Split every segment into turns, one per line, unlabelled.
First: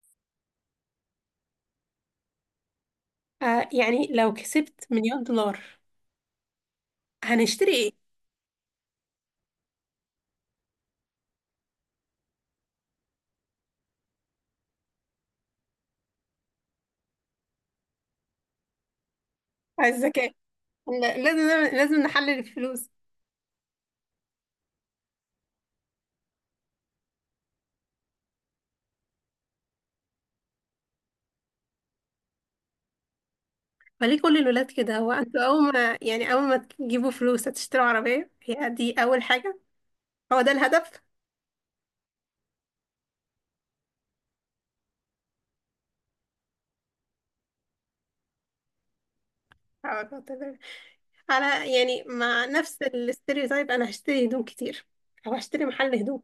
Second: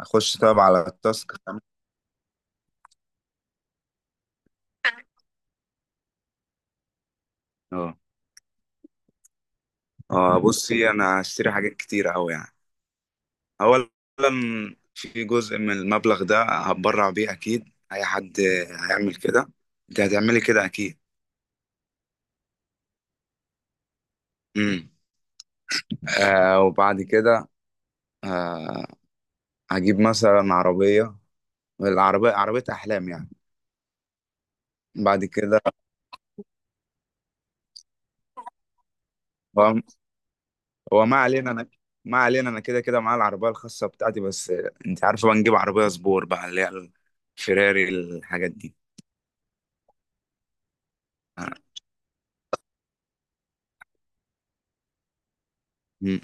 اخش طب على التاسك.
آه، يعني لو كسبت مليون دولار هنشتري ايه؟
اه اه، بصي، انا هشتري حاجات كتير اوي يعني. اولا، في جزء من المبلغ ده هتبرع بيه، اكيد اي حد هيعمل كده.
على
انت
الذكاء.
هتعملي كده اكيد.
لازم نحلل الفلوس.
امم. وبعد كده، آه، هجيب مثلا عربية. العربية عربية احلام يعني.
فليه كل الولاد كده؟ هو
بعد
انتوا
كده،
اول ما اول ما تجيبوا فلوس هتشتروا عربية؟ هي دي اول حاجة؟
هو
هو ده الهدف؟
ما علينا، انا ما علينا، انا كده كده معايا العربية الخاصة بتاعتي بس. انت عارفة بقى، نجيب عربية سبور بقى، اللي هي الفيراري، الحاجات دي.
هو ده الهدف.
آه.
على، يعني مع نفس الاستيريوتايب، انا هشتري هدوم كتير او هشتري محل هدوم.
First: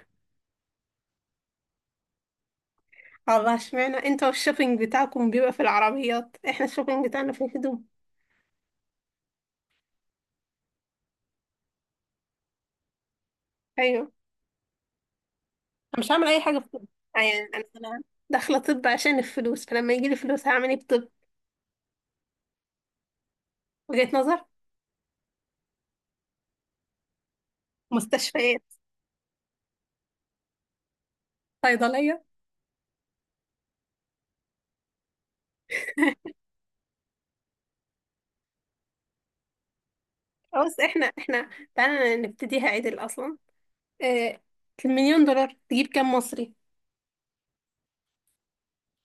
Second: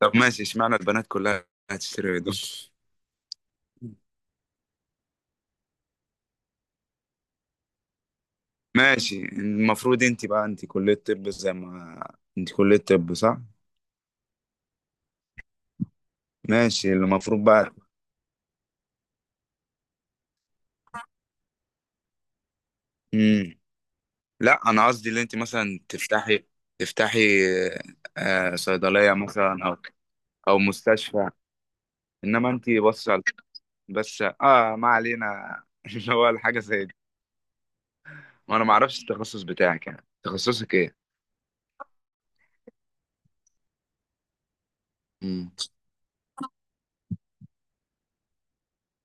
طب ماشي، اشمعنى البنات كلها هتشتري هدوم؟
الله، اشمعنى انتوا الشوبينج بتاعكم بيبقى في العربيات، احنا الشوبينج بتاعنا في الهدوم؟
ماشي، المفروض انت كلية طب، زي ما انت كلية طب صح؟
ايوه. انا مش هعمل اي حاجه في طب.
ماشي،
يعني
المفروض
انا
بقى.
أنا داخله طب عشان الفلوس، فلما يجي لي فلوس هعمل ايه في طب؟
مم.
وجهه نظر.
لا، انا قصدي اللي انت مثلا تفتحي، آه،
مستشفيات.
صيدلية مثلا، او او مستشفى.
صيدليه.
انما انت بس، بس ما علينا. اللي هو الحاجة زي دي. وانا ما اعرفش التخصص بتاعك، يعني تخصصك
خلاص.
ايه؟
احنا تعالى نبتديها عدل اصلا. آه، المليون
مم.
دولار تجيب كام مصري؟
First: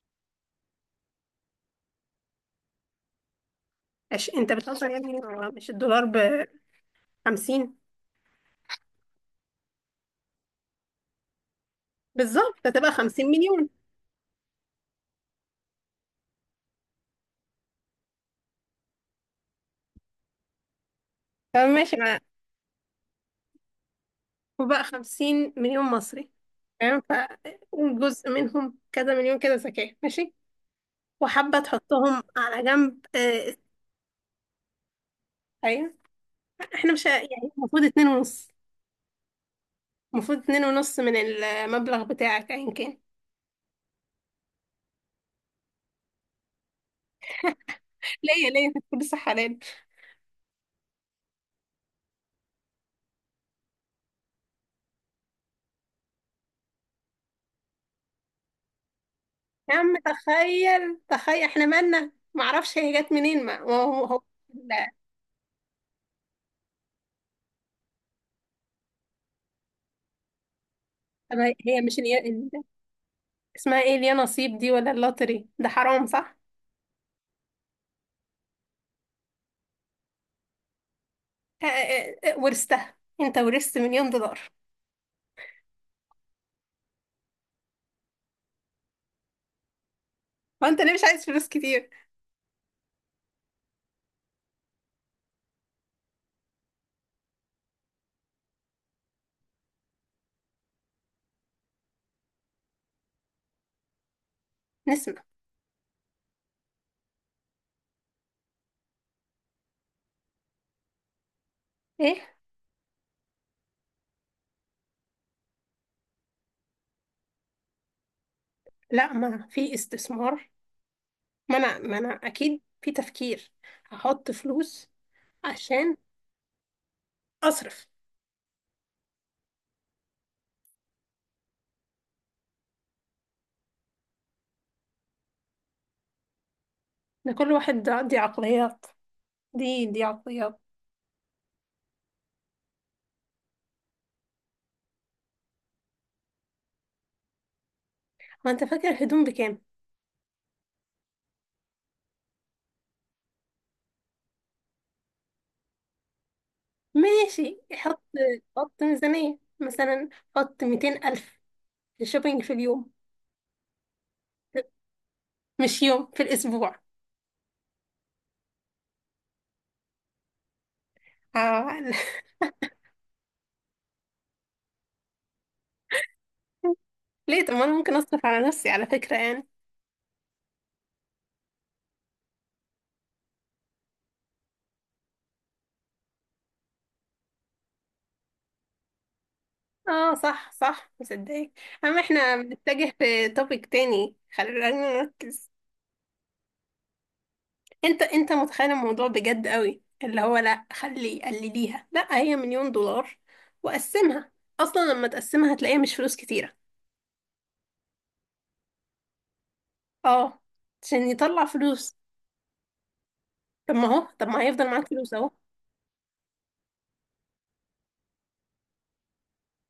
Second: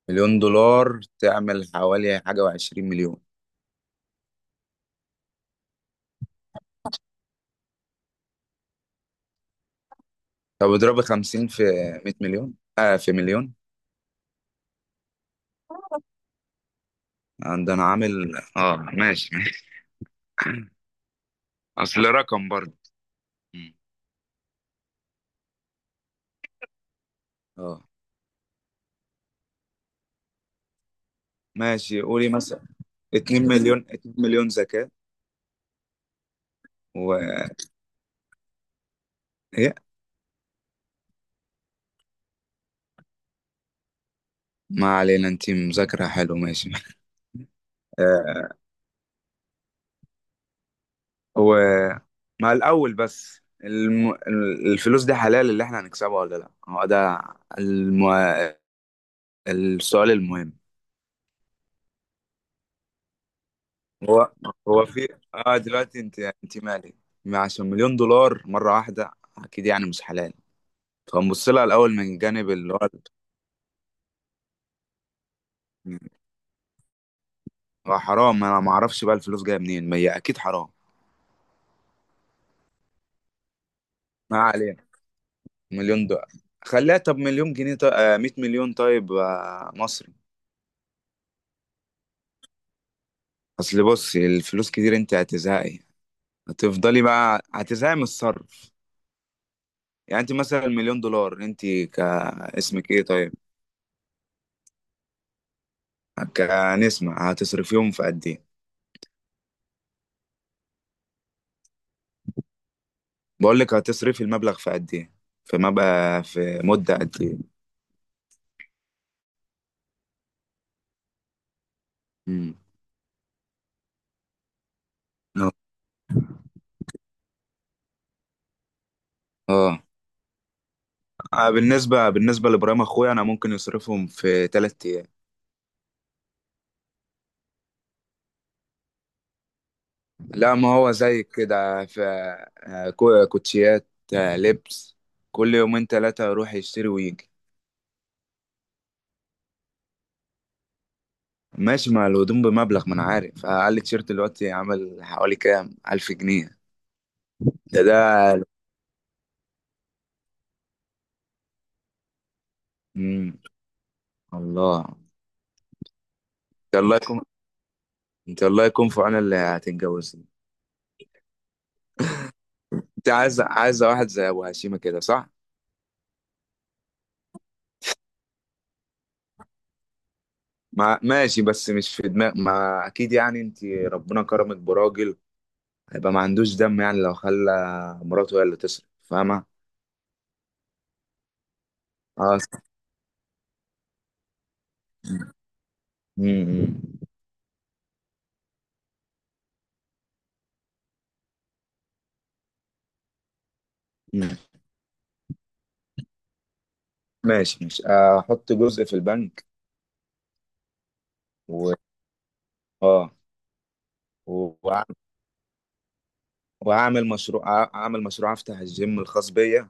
مليون دولار تعمل حوالي حاجة وعشرين مليون.
انت بتهزر يا ابني، هو مش الدولار ب 50؟
طب اضربي 50 في 100 مليون.
بالظبط، هتبقى
في
50
مليون
مليون.
عندنا، عامل ماشي ماشي.
فماشي.
اصل
ما
رقم برضه. مم.
وبقى 50 مليون مصري، تمام.
اه
فجزء منهم كذا مليون كده زكاة، ماشي، وحابة
ماشي،
تحطهم
قولي مثلا
على جنب،
2
آه.
مليون، 2 مليون زكاة.
ايوه، احنا مش ه-
و
يعني المفروض 2.5.
ايه؟
المفروض اتنين ونص من المبلغ بتاعك ايا كان.
ما علينا، انت مذاكرة حلو ماشي.
ليه
آه.
ليه انت بتقول لسه حلال؟
هو مع الاول بس، الفلوس دي حلال اللي احنا هنكسبها ولا لا؟ هو ده الم...
يا عم
السؤال المهم.
تخيل، احنا مالنا، معرفش هي جت منين. ما ما هو
هو هو
لا.
في، اه دلوقتي انت مالي؟ عشان مليون دولار مرة واحدة اكيد يعني مش حلال.
طب
فنبص
هي
لها
هي
الاول
مش
من جانب اللي هو،
اسمها ايه، اليا نصيب دي ولا اللوتري ده حرام، صح؟
هو حرام، انا ما اعرفش بقى الفلوس جايه منين، ما هي اكيد حرام.
اه، ورثتها، انت ورثت مليون
ما
دولار.
علينا. مليون دولار، خليها طب مليون جنيه، طيب 100 مليون طيب، مصري.
وانت ليه مش عايز فلوس كتير؟
اصل بصي، الفلوس كتير انت هتزهقي، هتفضلي بقى هتزهقي من الصرف. يعني انت مثلا مليون دولار، انت كاسمك ايه طيب؟
نسمع
كنسمة، هتصرفيهم في قد ايه؟
ايه؟
بقول لك، هتصرفي المبلغ في قد ايه؟ في مدة قد ايه؟
لا، ما في استثمار. ما انا
مم.
اكيد في تفكير. هحط فلوس عشان اصرف.
اه. بالنسبة لإبراهيم أخويا، أنا ممكن يصرفهم في تلات أيام.
ده كل واحد ده، دي دي
لا،
عقليات.
ما هو زي كده في، كوتشيات، آه، لبس. كل يومين تلاتة يروح يشتري ويجي.
ما انت فاكر الهدوم بكام؟
ماشي، مع الهدوم بمبلغ، ما أنا عارف، أقل تيشيرت دلوقتي عامل حوالي كام ألف جنيه.
ماشي،
ده ده
حط ميزانية مثلا، حط 200 ألف شوبينج في اليوم،
مم. الله.
مش يوم في
أنت
الأسبوع.
الله يكون أنت الله يكون في عون اللي هتتجوزني.
آه.
أنت عايزة واحد زي أبو هشيمة كده صح؟
ليه؟ طب ما أنا ممكن أصرف على نفسي على فكرة يعني.
ما ماشي، بس مش في دماغ، ما أكيد يعني أنت ربنا كرمك براجل، هيبقى ما عندوش دم يعني، لو خلى مراته هي اللي تصرف، فاهمة؟
اه صح، صح، مصدقك. أما
اه
احنا
س-
بنتجه في توبيك تاني، خلينا نركز.
مم، مم،
انت متخيل الموضوع بجد قوي، اللي هو لا خلي قلليها، لا هي مليون دولار وقسمها.
مم.
اصلا لما تقسمها هتلاقيها مش فلوس كتيره.
ماشي ماشي، احط جزء في البنك،
اه، عشان يطلع
و
فلوس.
اه،
طب ما
و-
هيفضل
وأع-
معاك فلوس اهو.
اعمل مشروع، افتح الجيم الخاص بيا،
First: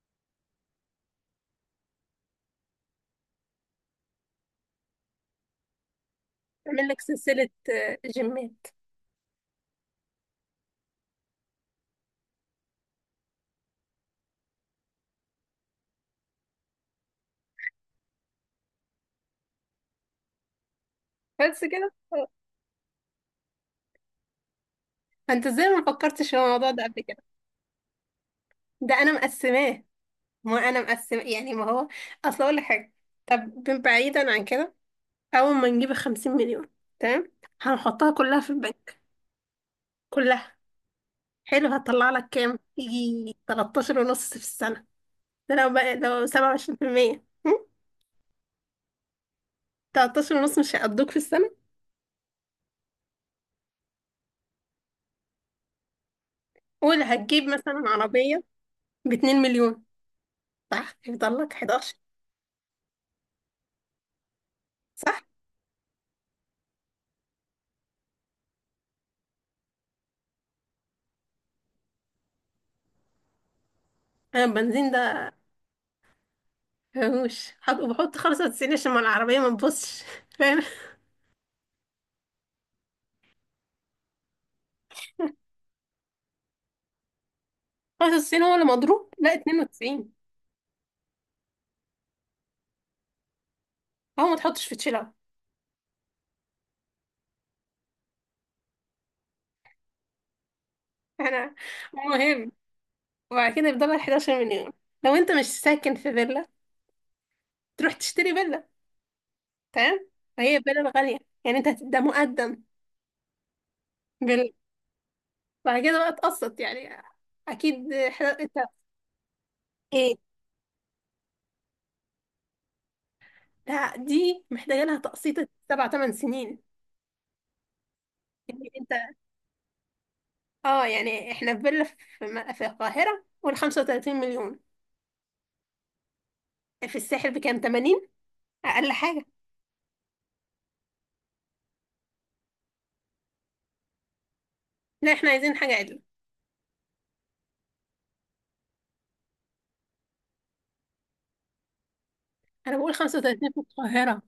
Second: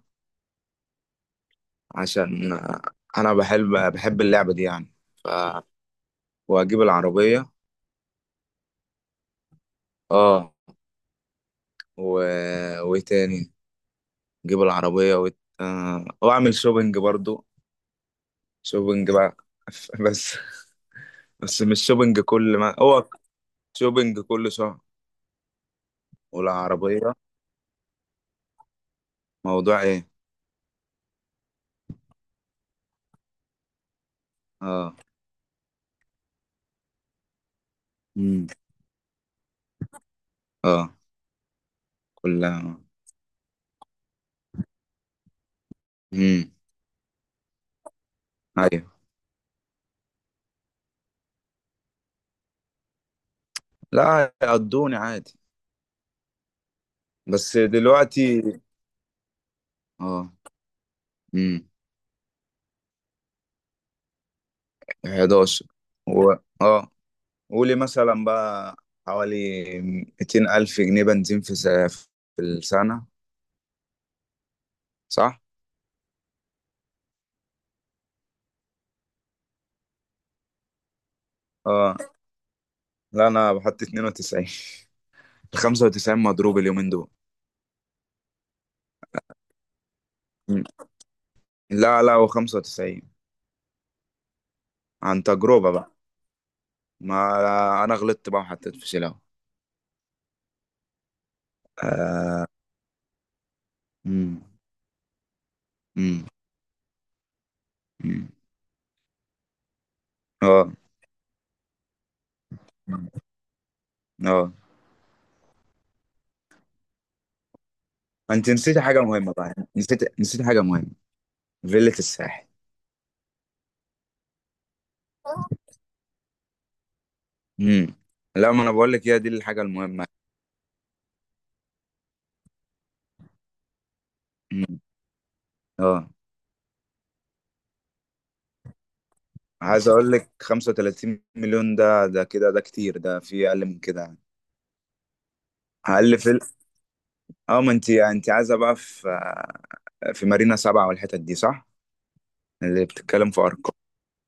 عشان آه، انا بحب اللعبة دي يعني. ف... واجيب
تعمل لك
العربية،
سلسله، آه، جيمات.
اه، و... وايه تاني؟ اجيب العربية واعمل شوبينج برضو. شوبينج بقى. بس.
بس
بس مش
كده،
شوبينج
اه.
كل ما هو، شوبينج كل شهر.
انت ازاي ما فكرتش في الموضوع ده قبل
والعربية.
كده؟ ده انا
موضوع
مقسماه.
ايه؟
ما انا مقسمه يعني ما هو. اصل اقول لك حاجه، طب بعيدا عن كده،
اه.
اول ما نجيب 50 مليون، تمام، هنحطها كلها
امم.
في البنك، كلها.
اه،
حلو، هتطلع لك كام،
كلها.
يجي 13 ونص في السنة. ده لو بقى لو
امم.
27%. هم؟
ايوه.
13 ونص مش هيقضوك في السنة؟
لا، هيقضوني عادي.
ولا هتجيب
بس
مثلا عربية
دلوقتي.
ب 2 مليون،
اه.
صح، هيفضل لك
امم.
11، صح.
11. و... اه، قولي مثلا بقى حوالي 200 ألف جنيه بنزين في السنة.
انا البنزين ده
صح؟
مفهوش بحط 95 عشان ما العربية ما تبصش. فاهم.
اه، لا انا بحط 92، 95 مضروب اليومين دول.
95 هو اللي مضروب، لا 92.
مم. لا لا، هو 95.
هو ما تحطش في تشيل اوت.
عن تجربة بقى، ما انا غلطت بقى وحطيت في شيلة.
انا
آه.
المهم، وبعد كده يفضل لك 11
مم.
مليون. لو انت مش ساكن في
مم.
فيلا تروح
مم.
تشتري فيلا، تمام. فهي
اه.
بلد غالية، يعني ده مقدم
مم.
بال...
اه،
بعد كده بقى تقسط يعني، اكيد
انت
انت
نسيتي حاجه مهمه بقى،
ايه.
نسيت حاجه مهمه، فيلة الساحل.
لا دي محتاجة لها تقسيط 7 8 سنين.
امم. لا، ما
يعني
انا
انت،
بقول لك، هي دي الحاجه المهمه.
اه، يعني احنا في فيلا في، في القاهرة قول 35 مليون،
مم. اه،
في الساحل بكام، 80 اقل حاجة.
عايز اقول لك 35 مليون ده، ده كده ده كتير، ده في اقل من كده.
لا احنا عايزين حاجة عدل.
اقل في ال- اه، ما انت عايزه بقى في، في مارينا سبعة والحتت دي صح؟
انا
اللي
بقول
بتتكلم في
35 في
ارقام.
القاهرة.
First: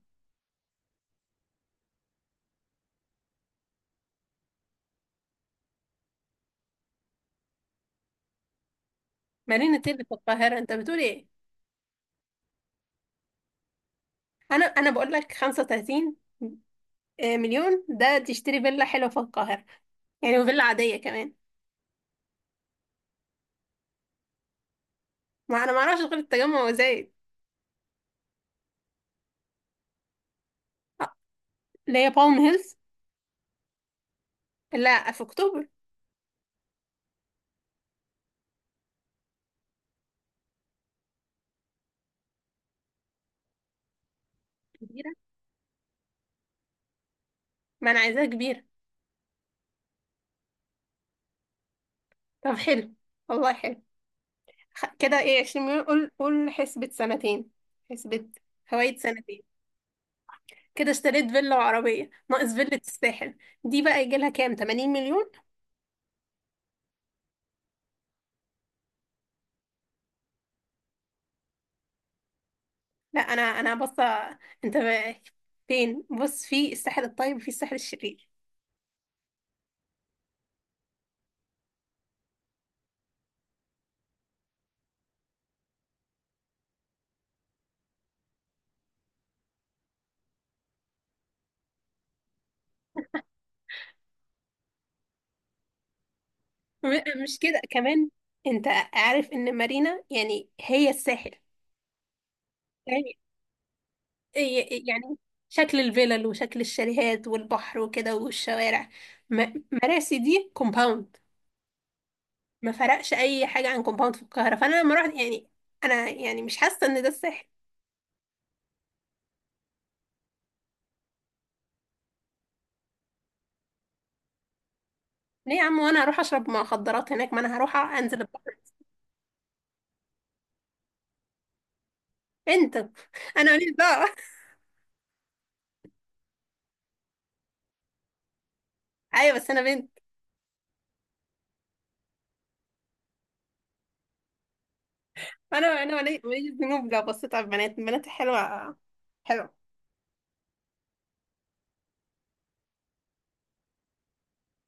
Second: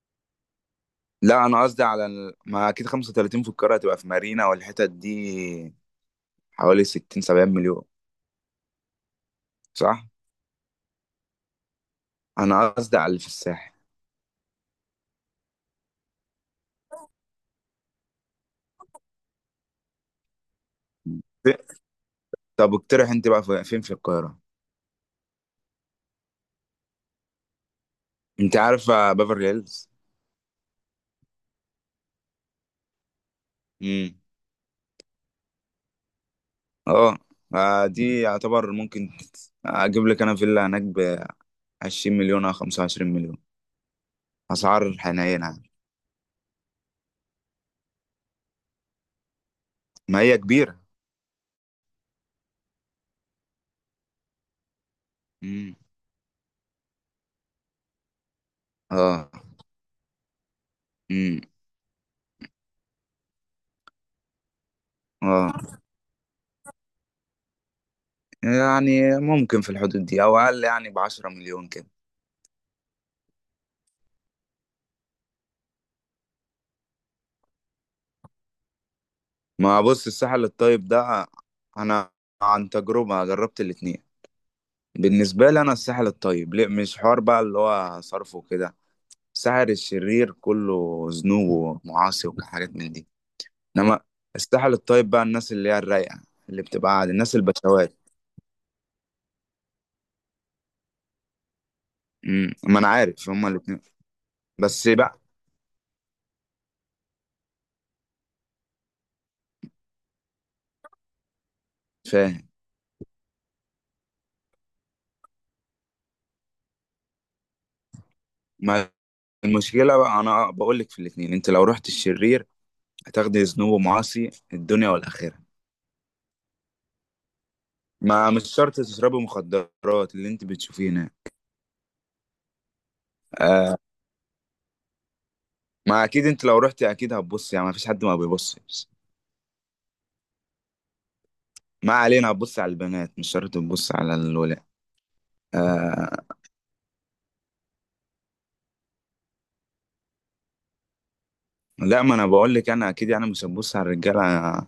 لا، انا قصدي على ما اكيد 35 في القاهره هتبقى في مارينا والحتت دي حوالي 60، 70 مليون.
مارينا تيلي
صح،
في القاهرة؟ انت بتقول ايه؟
انا قصدي على اللي في الساحل.
انا بقول لك 35 مليون ده تشتري فيلا حلوة في القاهرة، يعني وفيلا عادية كمان.
طب اقترح انت بقى فين في القاهرة؟
ما انا ما اعرفش غير التجمع وزايد.
انت عارفة بافرلي هيلز؟
آه، اللي هي بالم هيلز.
امم.
لا في اكتوبر.
اه. آه، دي يعتبر ممكن، اجيب لك انا فيلا هناك ب 20 مليون او 25 مليون، اسعار
كبيرة،
حنينة يعني.
ما انا عايزاها كبيرة.
ما هي كبيرة.
طب حلو، والله حلو. كده ايه، 20
امم.
مليون، قول قول حسبة سنتين، حسبة فوائد
اه.
سنتين. كده اشتريت
امم.
فيلا وعربية، ناقص فيلة الساحل. دي بقى يجي لها كام، 80 مليون.
اه، يعني ممكن في الحدود دي او اقل، يعني ب 10 مليون كده.
لا انا بص، انت بقى فين، بص في الساحل الطيب وفي الساحل الشرير.
ما بص، الساحل الطيب ده، انا عن تجربة جربت الاتنين، بالنسبة لي انا، الساحل الطيب ليه مش حوار بقى، اللي هو صرفه كده. سحر الشرير كله ذنوب ومعاصي وحاجات من دي. انما السحر الطيب بقى، الناس اللي هي الرايقه، اللي بتبقى عادي، الناس
مش كده
البشوات.
كمان، انت عارف ان مارينا يعني هي الساحل؟
امم، ما انا
فاهم؟
عارف هما الاثنين. بس
يعني
بقى،
شكل الفلل وشكل الشاليهات والبحر وكده والشوارع. مراسي دي كومباوند،
فاهم،
ما فرقش اي حاجه عن كومباوند في القاهره. فانا لما رحت، يعني انا يعني مش حاسه ان ده الساحل.
ما المشكله بقى، انا بقول لك في الاثنين، انت لو رحت الشرير هتاخدي ذنوب ومعاصي الدنيا والاخره.
ليه يا عم؟ وانا هروح اشرب مخدرات هناك؟ ما انا هروح انزل
ما مش
البحر.
شرط تشربي مخدرات، اللي انت بتشوفيه هنا.
بنت. انا ماليش
آه.
دعوه.
ما اكيد انت لو رحتي اكيد هتبصي، يعني ما فيش حد ما بيبصش.
ايوه، بس انا بنت.
ما علينا، هتبص على البنات، مش شرط تبص على الولاد.
انا
آه.
ماليش ذنوب لو بصيت على البنات، البنات حلوه، حلوه.
لا، ما انا بقول لك، انا اكيد يعني مش هبص على الرجاله.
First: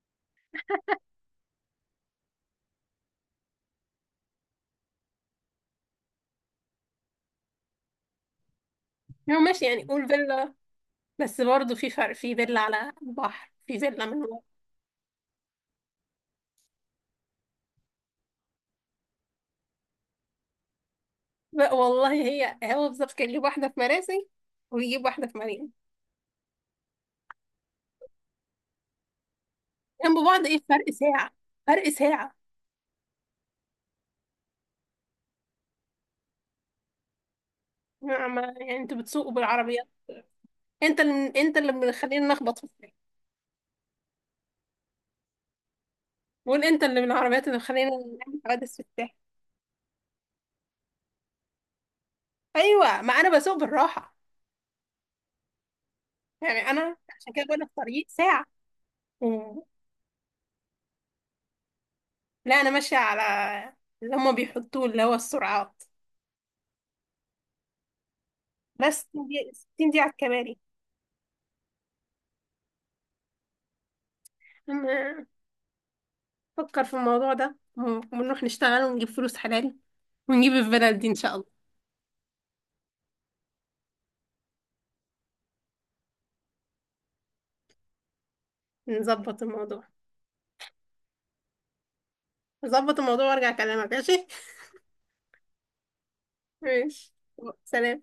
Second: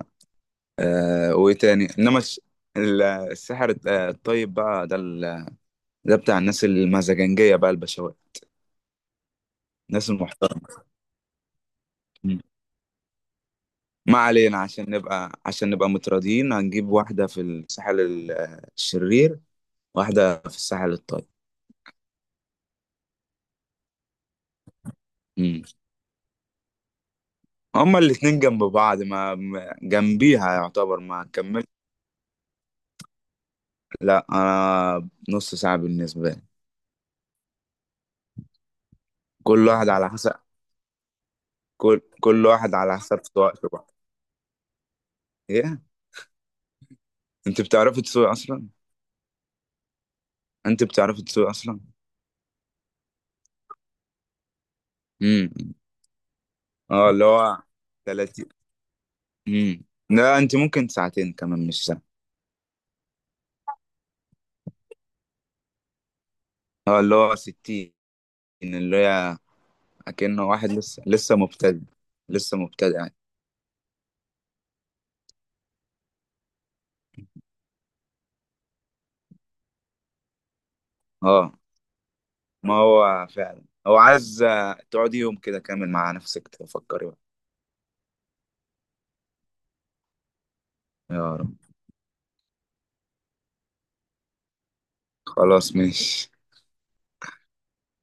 آه، وايه تاني؟ انما الس- ال- السحر الط- آه، الطيب بقى ده ده بتاع الناس المزاجنجيه بقى، البشوات،
يعني ماشي، يعني قول
الناس
فيلا.
المحترمه.
بس برضه في فرق، في
مم.
فيلا على البحر، في فيلا
ما
من.
علينا، عشان نبقى، عشان نبقى متراضيين، هنجيب واحده في الساحل الشرير، واحده في الساحل الطيب.
بقى والله، هي هو بالظبط كان يجيب واحدة في مراسي، ويجيب واحدة في
مم.
مريم.
هما الاتنين جنب بعض،
جنب بعض
جنبيها
ايه، فرق
يعتبر، ما
ساعة،
كملت.
فرق ساعة.
لا، انا نص ساعه بالنسبه لي.
يعني انتوا بتسوقوا
كل
بالعربيات.
واحد على حسب،
انت اللي مخلينا
كل
نخبط في
واحد
الساحل.
على حسب وقته بقى. ايه؟
وانت اللي من العربيات اللي
انت
مخلينا
بتعرفي تسوقي
نعمل
اصلا؟
حوادث في الساحل.
انت بتعرفي تسوقي اصلا؟
ايوه، ما انا بسوق بالراحة.
امم.
يعني انا
اه، اللي
عشان كده بقول
هو
لك طريق ساعة.
30.
مم.
امم. لا، انت ممكن ساعتين كمان، مش ساعة.
لا انا ماشية على اللي هما بيحطوه، اللي هو السرعات.
اه، اللي هو 60،
بس
اللي
60
هي،
دقيقة، 60 دقيقة على
اكنه
الكباري.
واحد لسه مبتدئ، لسه مبتدئ يعني.
أما فكر في الموضوع ده، ونروح نشتغل ونجيب فلوس حلال ونجيب الفيلا دي ان شاء
اه،
الله.
ما هو فعلا، هو عايز آه، تقعدي يوم كده كامل مع نفسك، تفكري بقى.
نظبط الموضوع،
يا رب.
نظبط الموضوع وارجع اكلمك، ماشي.
خلاص ماشي.
ماشي. سلام.